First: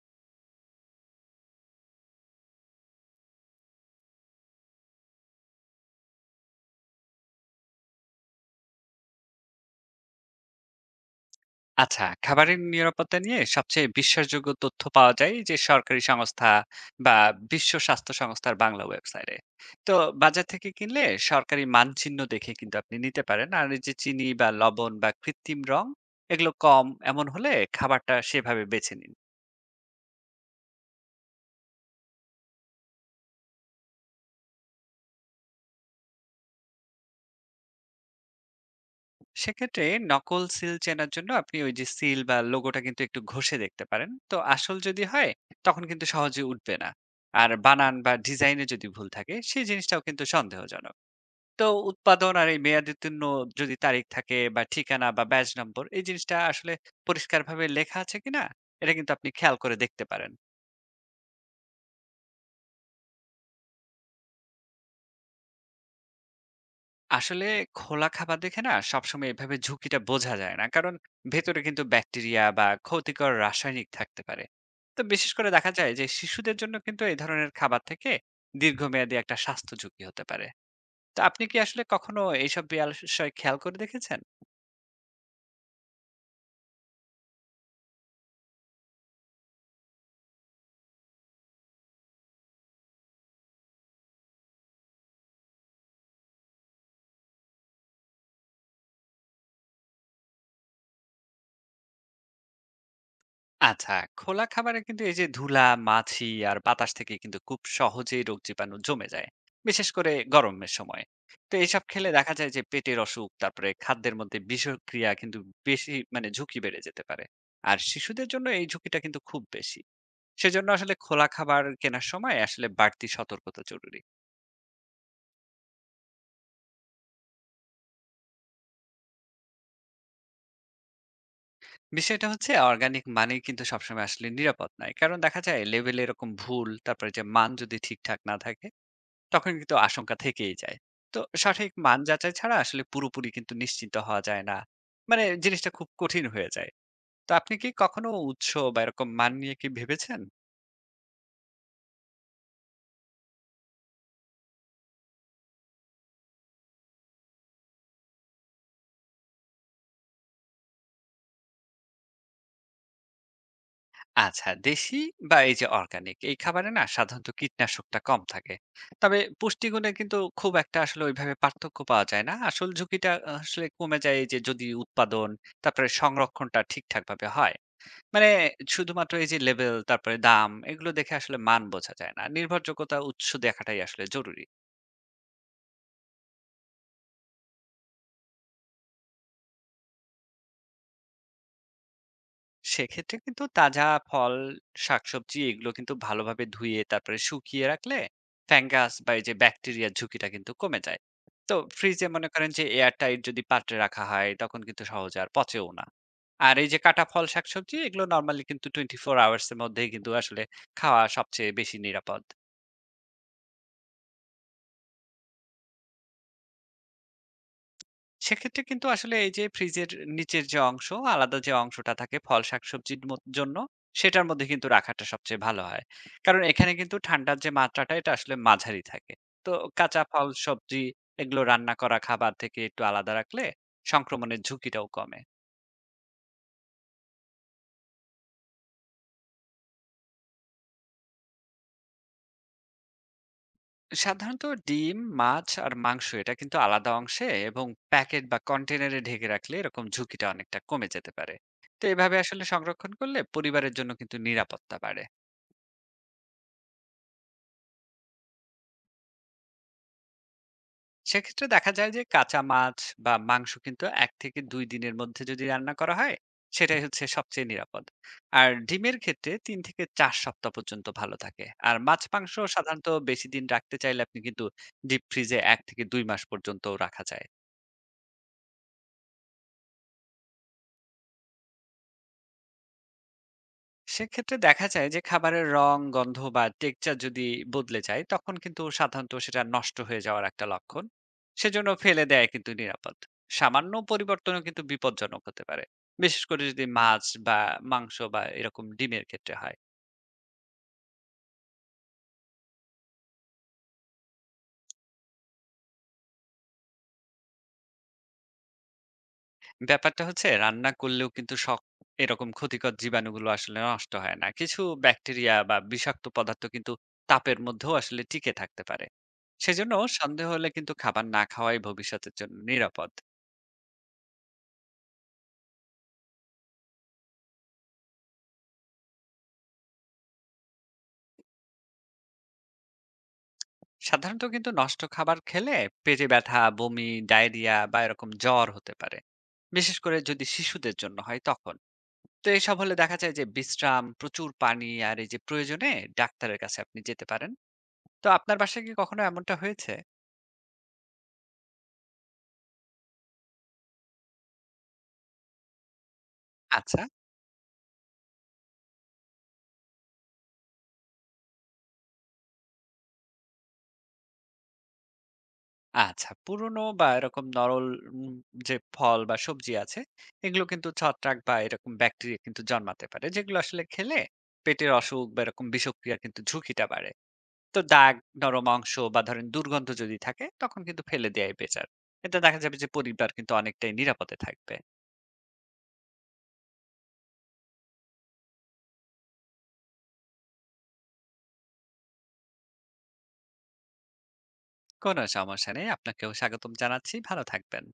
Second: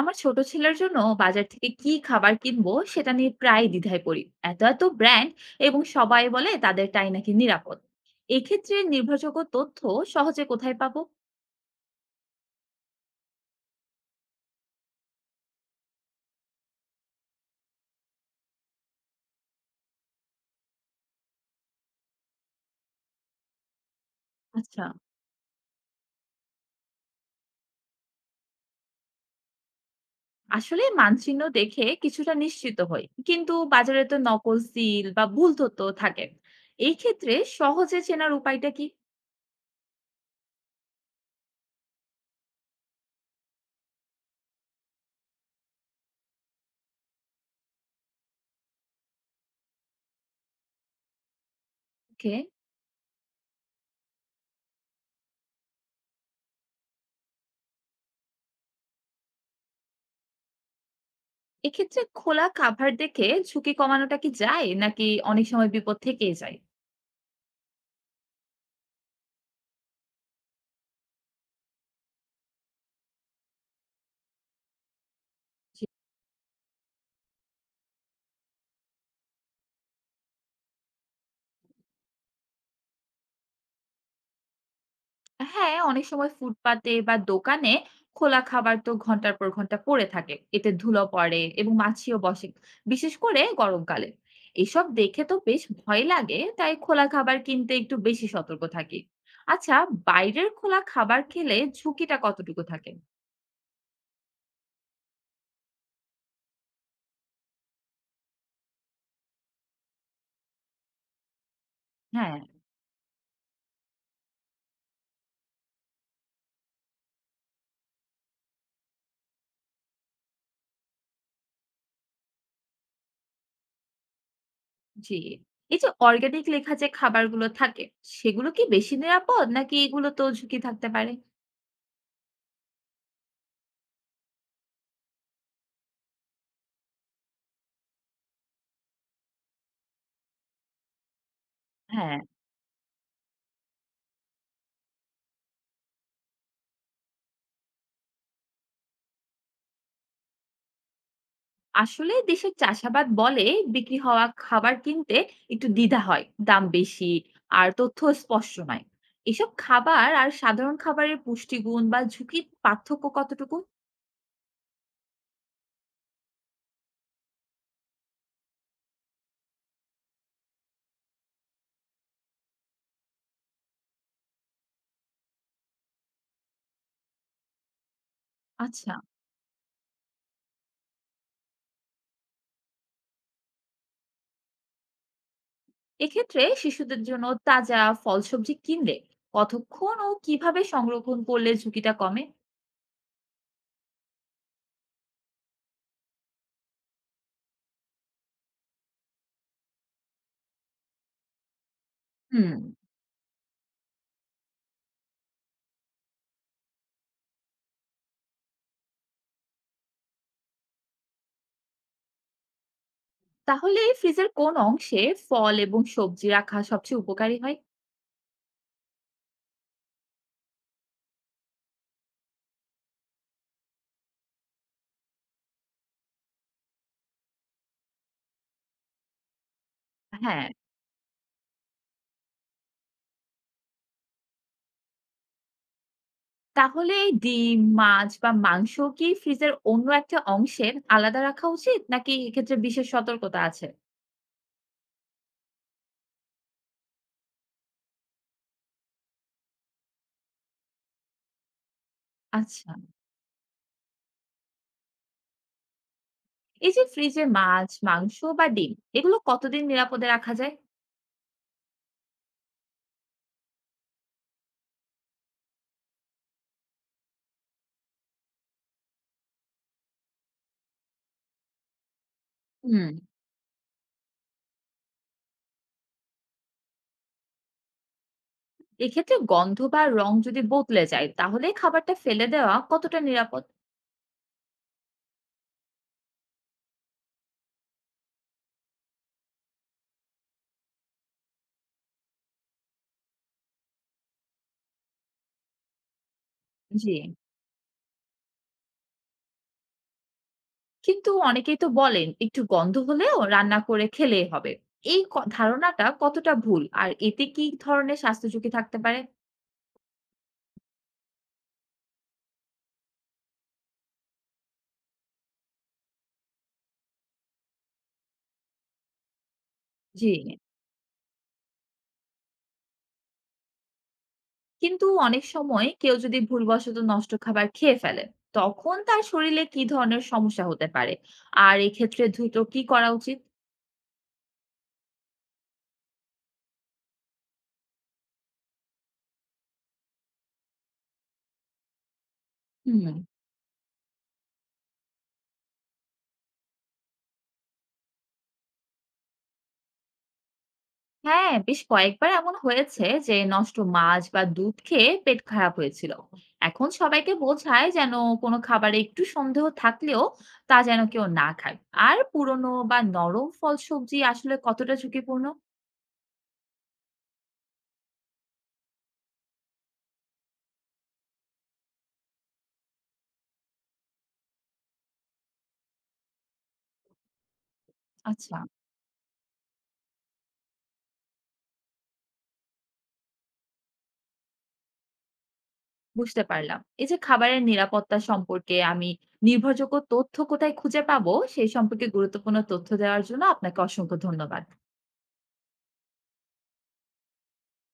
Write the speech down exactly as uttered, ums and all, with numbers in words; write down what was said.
আমার ছোট ছেলের জন্য বাজার থেকে কি খাবার কিনবো সেটা নিয়ে প্রায় দ্বিধায় পড়ি। এত এত ব্র্যান্ড, এবং সবাই বলে তাদেরটাই নাকি নিরাপদ। এক্ষেত্রে নির্ভরযোগ্য তথ্য সহজে কোথায় পাবো? আচ্ছা, খাবারের নিরাপত্তা নিয়ে সবচেয়ে বিশ্বাসযোগ্য তথ্য পাওয়া যায় যে সরকারি সংস্থা বা বিশ্ব স্বাস্থ্য সংস্থার বাংলা ওয়েবসাইটে। তো বাজার থেকে কিনলে সরকারি মানচিহ্ন দেখে কিন্তু আপনি নিতে পারেন। আর এই যে চিনি বা আচ্ছা, লবণ বা কৃত্রিম রং এগুলো কম এমন হলে খাবারটা সেভাবে বেছে নিন। আসলে মানচিহ্ন দেখে কিছুটা নিশ্চিত হই, কিন্তু বাজারে তো নকল সিল বা ভুল তথ্য থাকে। এই ক্ষেত্রে সহজে চেনার উপায়টা কি? সেক্ষেত্রে নকল সিল চেনার জন্য আপনি ওই যে সিল বা লোগোটা কিন্তু একটু ঘষে দেখতে পারেন। তো আসল যদি হয় তখন কিন্তু সহজে উঠবে না। আর বানান বা ডিজাইনে যদি ভুল থাকে সেই জিনিসটাও কিন্তু সন্দেহজনক। তো উৎপাদন ওকে, আর এই মেয়াদোত্তীর্ণ যদি তারিখ থাকে বা ঠিকানা বা ব্যাজ নম্বর এই জিনিসটা আসলে পরিষ্কারভাবে লেখা আছে কিনা এটা কিন্তু আপনি খেয়াল করে দেখতে পারেন। এক্ষেত্রে খোলা কাভার দেখে ঝুঁকি কমানোটা কি যায় নাকি? অনেক সময় বিপদ থেকেই যায়। আসলে খোলা খাবার দেখে না সবসময় এভাবে ঝুঁকিটা বোঝা যায় না, কারণ ভেতরে কিন্তু ব্যাকটেরিয়া বা ক্ষতিকর রাসায়নিক থাকতে পারে। তো বিশেষ করে দেখা যায় যে শিশুদের জন্য কিন্তু এই ধরনের খাবার থেকে দীর্ঘমেয়াদী একটা স্বাস্থ্য ঝুঁকি হতে পারে। তো আপনি কি আসলে কখনো এইসব বিষয় খেয়াল করে দেখেছেন? হ্যাঁ, অনেক সময় ফুটপাতে বা দোকানে খোলা খাবার তো ঘন্টার পর ঘন্টা পড়ে থাকে। এতে ধুলো পড়ে এবং মাছিও বসে, বিশেষ করে গরমকালে। এসব দেখে তো বেশ ভয় লাগে, তাই খোলা খাবার কিনতে একটু বেশি সতর্ক থাকি। আচ্ছা, বাইরের খোলা খাবার খেলে ঝুঁকিটা কতটুকু থাকে? আচ্ছা, খোলা খাবারে কিন্তু এই যে ধুলা, মাছি আর বাতাস থেকে কিন্তু খুব সহজেই রোগ জীবাণু জমে যায়। বিশেষ করে গরমের সময়। তো এইসব খেলে দেখা হ্যাঁ, যায় যে পেটের অসুখ, তারপরে খাদ্যের মধ্যে বিষক্রিয়া কিন্তু বেশি, মানে ঝুঁকি বেড়ে যেতে পারে। আর শিশুদের জন্য এই ঝুঁকিটা কিন্তু খুব বেশি। সেজন্য আসলে খোলা খাবার কেনার সময় আসলে বাড়তি সতর্কতা জরুরি। জি। এই যে অর্গানিক লেখা যে খাবারগুলো থাকে, সেগুলো কি বেশি নিরাপদ, নাকি এগুলো তো ঝুঁকি থাকতে পারে? বিষয়টা হচ্ছে অর্গানিক মানেই কিন্তু সবসময় আসলে নিরাপদ নয়। কারণ দেখা যায় লেবেলে এরকম ভুল, তারপরে যে মান যদি ঠিকঠাক না থাকে তখন কিন্তু আশঙ্কা থেকেই যায়। তো সঠিক মান হ্যাঁ। যাচাই ছাড়া আসলে পুরোপুরি কিন্তু নিশ্চিন্ত হওয়া যায় না। মানে জিনিসটা খুব কঠিন হয়ে যায়। তো আপনি কি কখনো উৎস বা এরকম মান নিয়ে কি ভেবেছেন? আসলে দেশের চাষাবাদ বলে বিক্রি হওয়া খাবার কিনতে একটু দ্বিধা হয়, দাম বেশি আর তথ্য স্পষ্ট নয়। এসব খাবার আর সাধারণ খাবারের পুষ্টিগুণ বা ঝুঁকির পার্থক্য কতটুকু? আচ্ছা, দেশি বা এই যে অর্গানিক এই খাবারে না সাধারণত কীটনাশকটা কম থাকে। তবে পুষ্টিগুণে কিন্তু খুব একটা আসলে ওইভাবে পার্থক্য পাওয়া যায় না। আসল ঝুঁকিটা আসলে কমে যায় এই যে যদি উৎপাদন, তারপরে সংরক্ষণটা ঠিকঠাকভাবে হয়। মানে আচ্ছা, শুধুমাত্র এই যে লেবেল, তারপরে দাম এগুলো দেখে আসলে মান বোঝা যায় না। নির্ভরযোগ্যতা উৎস দেখাটাই আসলে জরুরি। এক্ষেত্রে শিশুদের জন্য তাজা ফল সবজি কিনলে কতক্ষণ ও কিভাবে সংরক্ষণ করলে ঝুঁকিটা কমে? সেক্ষেত্রে কিন্তু তাজা ফল, শাকসবজি এগুলো কিন্তু ভালোভাবে ধুয়ে তারপরে শুকিয়ে রাখলে ফ্যাঙ্গাস বা এই যে ব্যাকটেরিয়ার ঝুঁকিটা কিন্তু কমে যায়। তো ফ্রিজে মনে করেন হুম। যে এয়ার টাইট যদি পাত্রে রাখা হয় তখন কিন্তু সহজে আর পচেও না। আর এই যে কাটা ফল, শাকসবজি এগুলো নরমালি কিন্তু চব্বিশ আওয়ার্স এর মধ্যেই কিন্তু আসলে খাওয়া সবচেয়ে বেশি নিরাপদ। তাহলে ফ্রিজের কোন অংশে ফল এবং সবজি রাখা সবচেয়ে উপকারী হয়? সেক্ষেত্রে কিন্তু আসলে এই যে ফ্রিজের নিচের যে অংশ, আলাদা যে অংশটা থাকে ফল শাকসবজির মত জন্য, সেটার মধ্যে কিন্তু রাখাটা সবচেয়ে ভালো হয়। কারণ এখানে কিন্তু ঠান্ডার যে মাত্রাটা এটা আসলে মাঝারি থাকে। তো কাঁচা ফল হ্যাঁ। সবজি এগুলো রান্না করা খাবার থেকে একটু আলাদা রাখলে সংক্রমণের ঝুঁকিটাও কমে। তাহলে এই ডিম, মাছ বা মাংস কি ফ্রিজের অন্য একটা অংশের আলাদা রাখা উচিত? নাকি এক্ষেত্রে বিশেষ সতর্কতা আছে? সাধারণত ডিম, মাছ আর মাংস এটা কিন্তু আলাদা অংশে এবং প্যাকেট বা কন্টেইনারে ঢেকে রাখলে এরকম ঝুঁকিটা অনেকটা কমে যেতে পারে। তো এভাবে আসলে আচ্ছা। সংরক্ষণ করলে পরিবারের জন্য কিন্তু নিরাপত্তা বাড়ে। এই যে ফ্রিজে মাছ, মাংস বা ডিম এগুলো কতদিন নিরাপদে রাখা যায়? সেক্ষেত্রে দেখা যায় যে কাঁচা মাছ বা মাংস কিন্তু এক থেকে দুই দিনের মধ্যে যদি রান্না করা হয় সেটাই হচ্ছে সবচেয়ে নিরাপদ। আর ডিমের ক্ষেত্রে তিন থেকে চার সপ্তাহ পর্যন্ত ভালো থাকে, আর মাছ মাংস সাধারণত হুম। বেশি দিন রাখতে চাইলে আপনি কিন্তু ডিপ ফ্রিজে এক থেকে দুই মাস পর্যন্ত রাখা যায়। এক্ষেত্রে গন্ধ বা রং যদি বদলে যায় তাহলে খাবারটা ফেলে দেওয়া কতটা নিরাপদ? সেক্ষেত্রে দেখা যায় যে খাবারের রং, গন্ধ বা টেক্সচার যদি বদলে যায় তখন কিন্তু সাধারণত সেটা নষ্ট হয়ে যাওয়ার একটা লক্ষণ। সেজন্য ফেলে দেয় কিন্তু নিরাপদ। সামান্য পরিবর্তনও কিন্তু বিপজ্জনক হতে পারে। বিশেষ করে যদি জি। মাছ বা মাংস বা এরকম ডিমের ক্ষেত্রে হয়। কিন্তু অনেকেই তো বলেন একটু গন্ধ হলেও রান্না করে খেলেই হবে। এই ক- ধারণাটা কতটা ভুল, আর এতে কি ধরনের স্বাস্থ্য ঝুঁকি থাকতে পারে? ব্যাপারটা হচ্ছে রান্না করলেও কিন্তু সব এরকম ক্ষতিকর জীবাণুগুলো আসলে নষ্ট হয় না। কিছু ব্যাকটেরিয়া বা বিষাক্ত পদার্থ কিন্তু তাপের মধ্যেও আসলে টিকে থাকতে পারে। সেজন্য জি। সন্দেহ হলে কিন্তু খাবার না খাওয়াই ভবিষ্যতের জন্য নিরাপদ। কিন্তু অনেক সময় কেউ যদি ভুলবশত নষ্ট খাবার খেয়ে ফেলে, তখন তার শরীরে কি ধরনের সমস্যা হতে পারে, আর এক্ষেত্রে দ্রুত কি করা উচিত? সাধারণত কিন্তু নষ্ট খাবার খেলে পেটে ব্যথা, বমি, ডায়রিয়া বা এরকম জ্বর হতে পারে, বিশেষ করে যদি শিশুদের জন্য হয় তখন। তো এইসব হলে হুম। দেখা যায় যে বিশ্রাম, প্রচুর পানি আর এই যে প্রয়োজনে ডাক্তারের কাছে আপনি যেতে পারেন। তো আপনার বাসায় কি কখনো এমনটা হয়েছে? হ্যাঁ, বেশ কয়েকবার এমন হয়েছে যে নষ্ট মাছ বা দুধ খেয়ে পেট খারাপ হয়েছিল। এখন আচ্ছা। সবাইকে বোঝায় যেন কোনো খাবারে একটু সন্দেহ থাকলেও তা যেন কেউ না খায়। আর পুরনো বা নরম ফল সবজি আসলে কতটা ঝুঁকিপূর্ণ? আচ্ছা, পুরনো বা এরকম নরল উম, যে ফল বা সবজি আছে এগুলো কিন্তু ছত্রাক বা এরকম ব্যাকটেরিয়া কিন্তু জন্মাতে পারে, যেগুলো আসলে খেলে পেটের অসুখ বা এরকম বিষক্রিয়ার কিন্তু ঝুঁকিটা বাড়ে। তো দাগ, আচ্ছা, নরম অংশ বা ধরেন দুর্গন্ধ যদি থাকে তখন কিন্তু ফেলে দেয়াই বেটার। এতে দেখা যাবে যে পরিবার কিন্তু অনেকটাই নিরাপদে থাকবে। বুঝতে পারলাম। এই যে খাবারের নিরাপত্তা সম্পর্কে আমি নির্ভরযোগ্য তথ্য কোথায় খুঁজে পাবো, সেই সম্পর্কে গুরুত্বপূর্ণ তথ্য দেওয়ার জন্য আপনাকে অসংখ্য ধন্যবাদ। কোনো সমস্যা নেই। আপনাকেও স্বাগতম জানাচ্ছি। ভালো থাকবেন।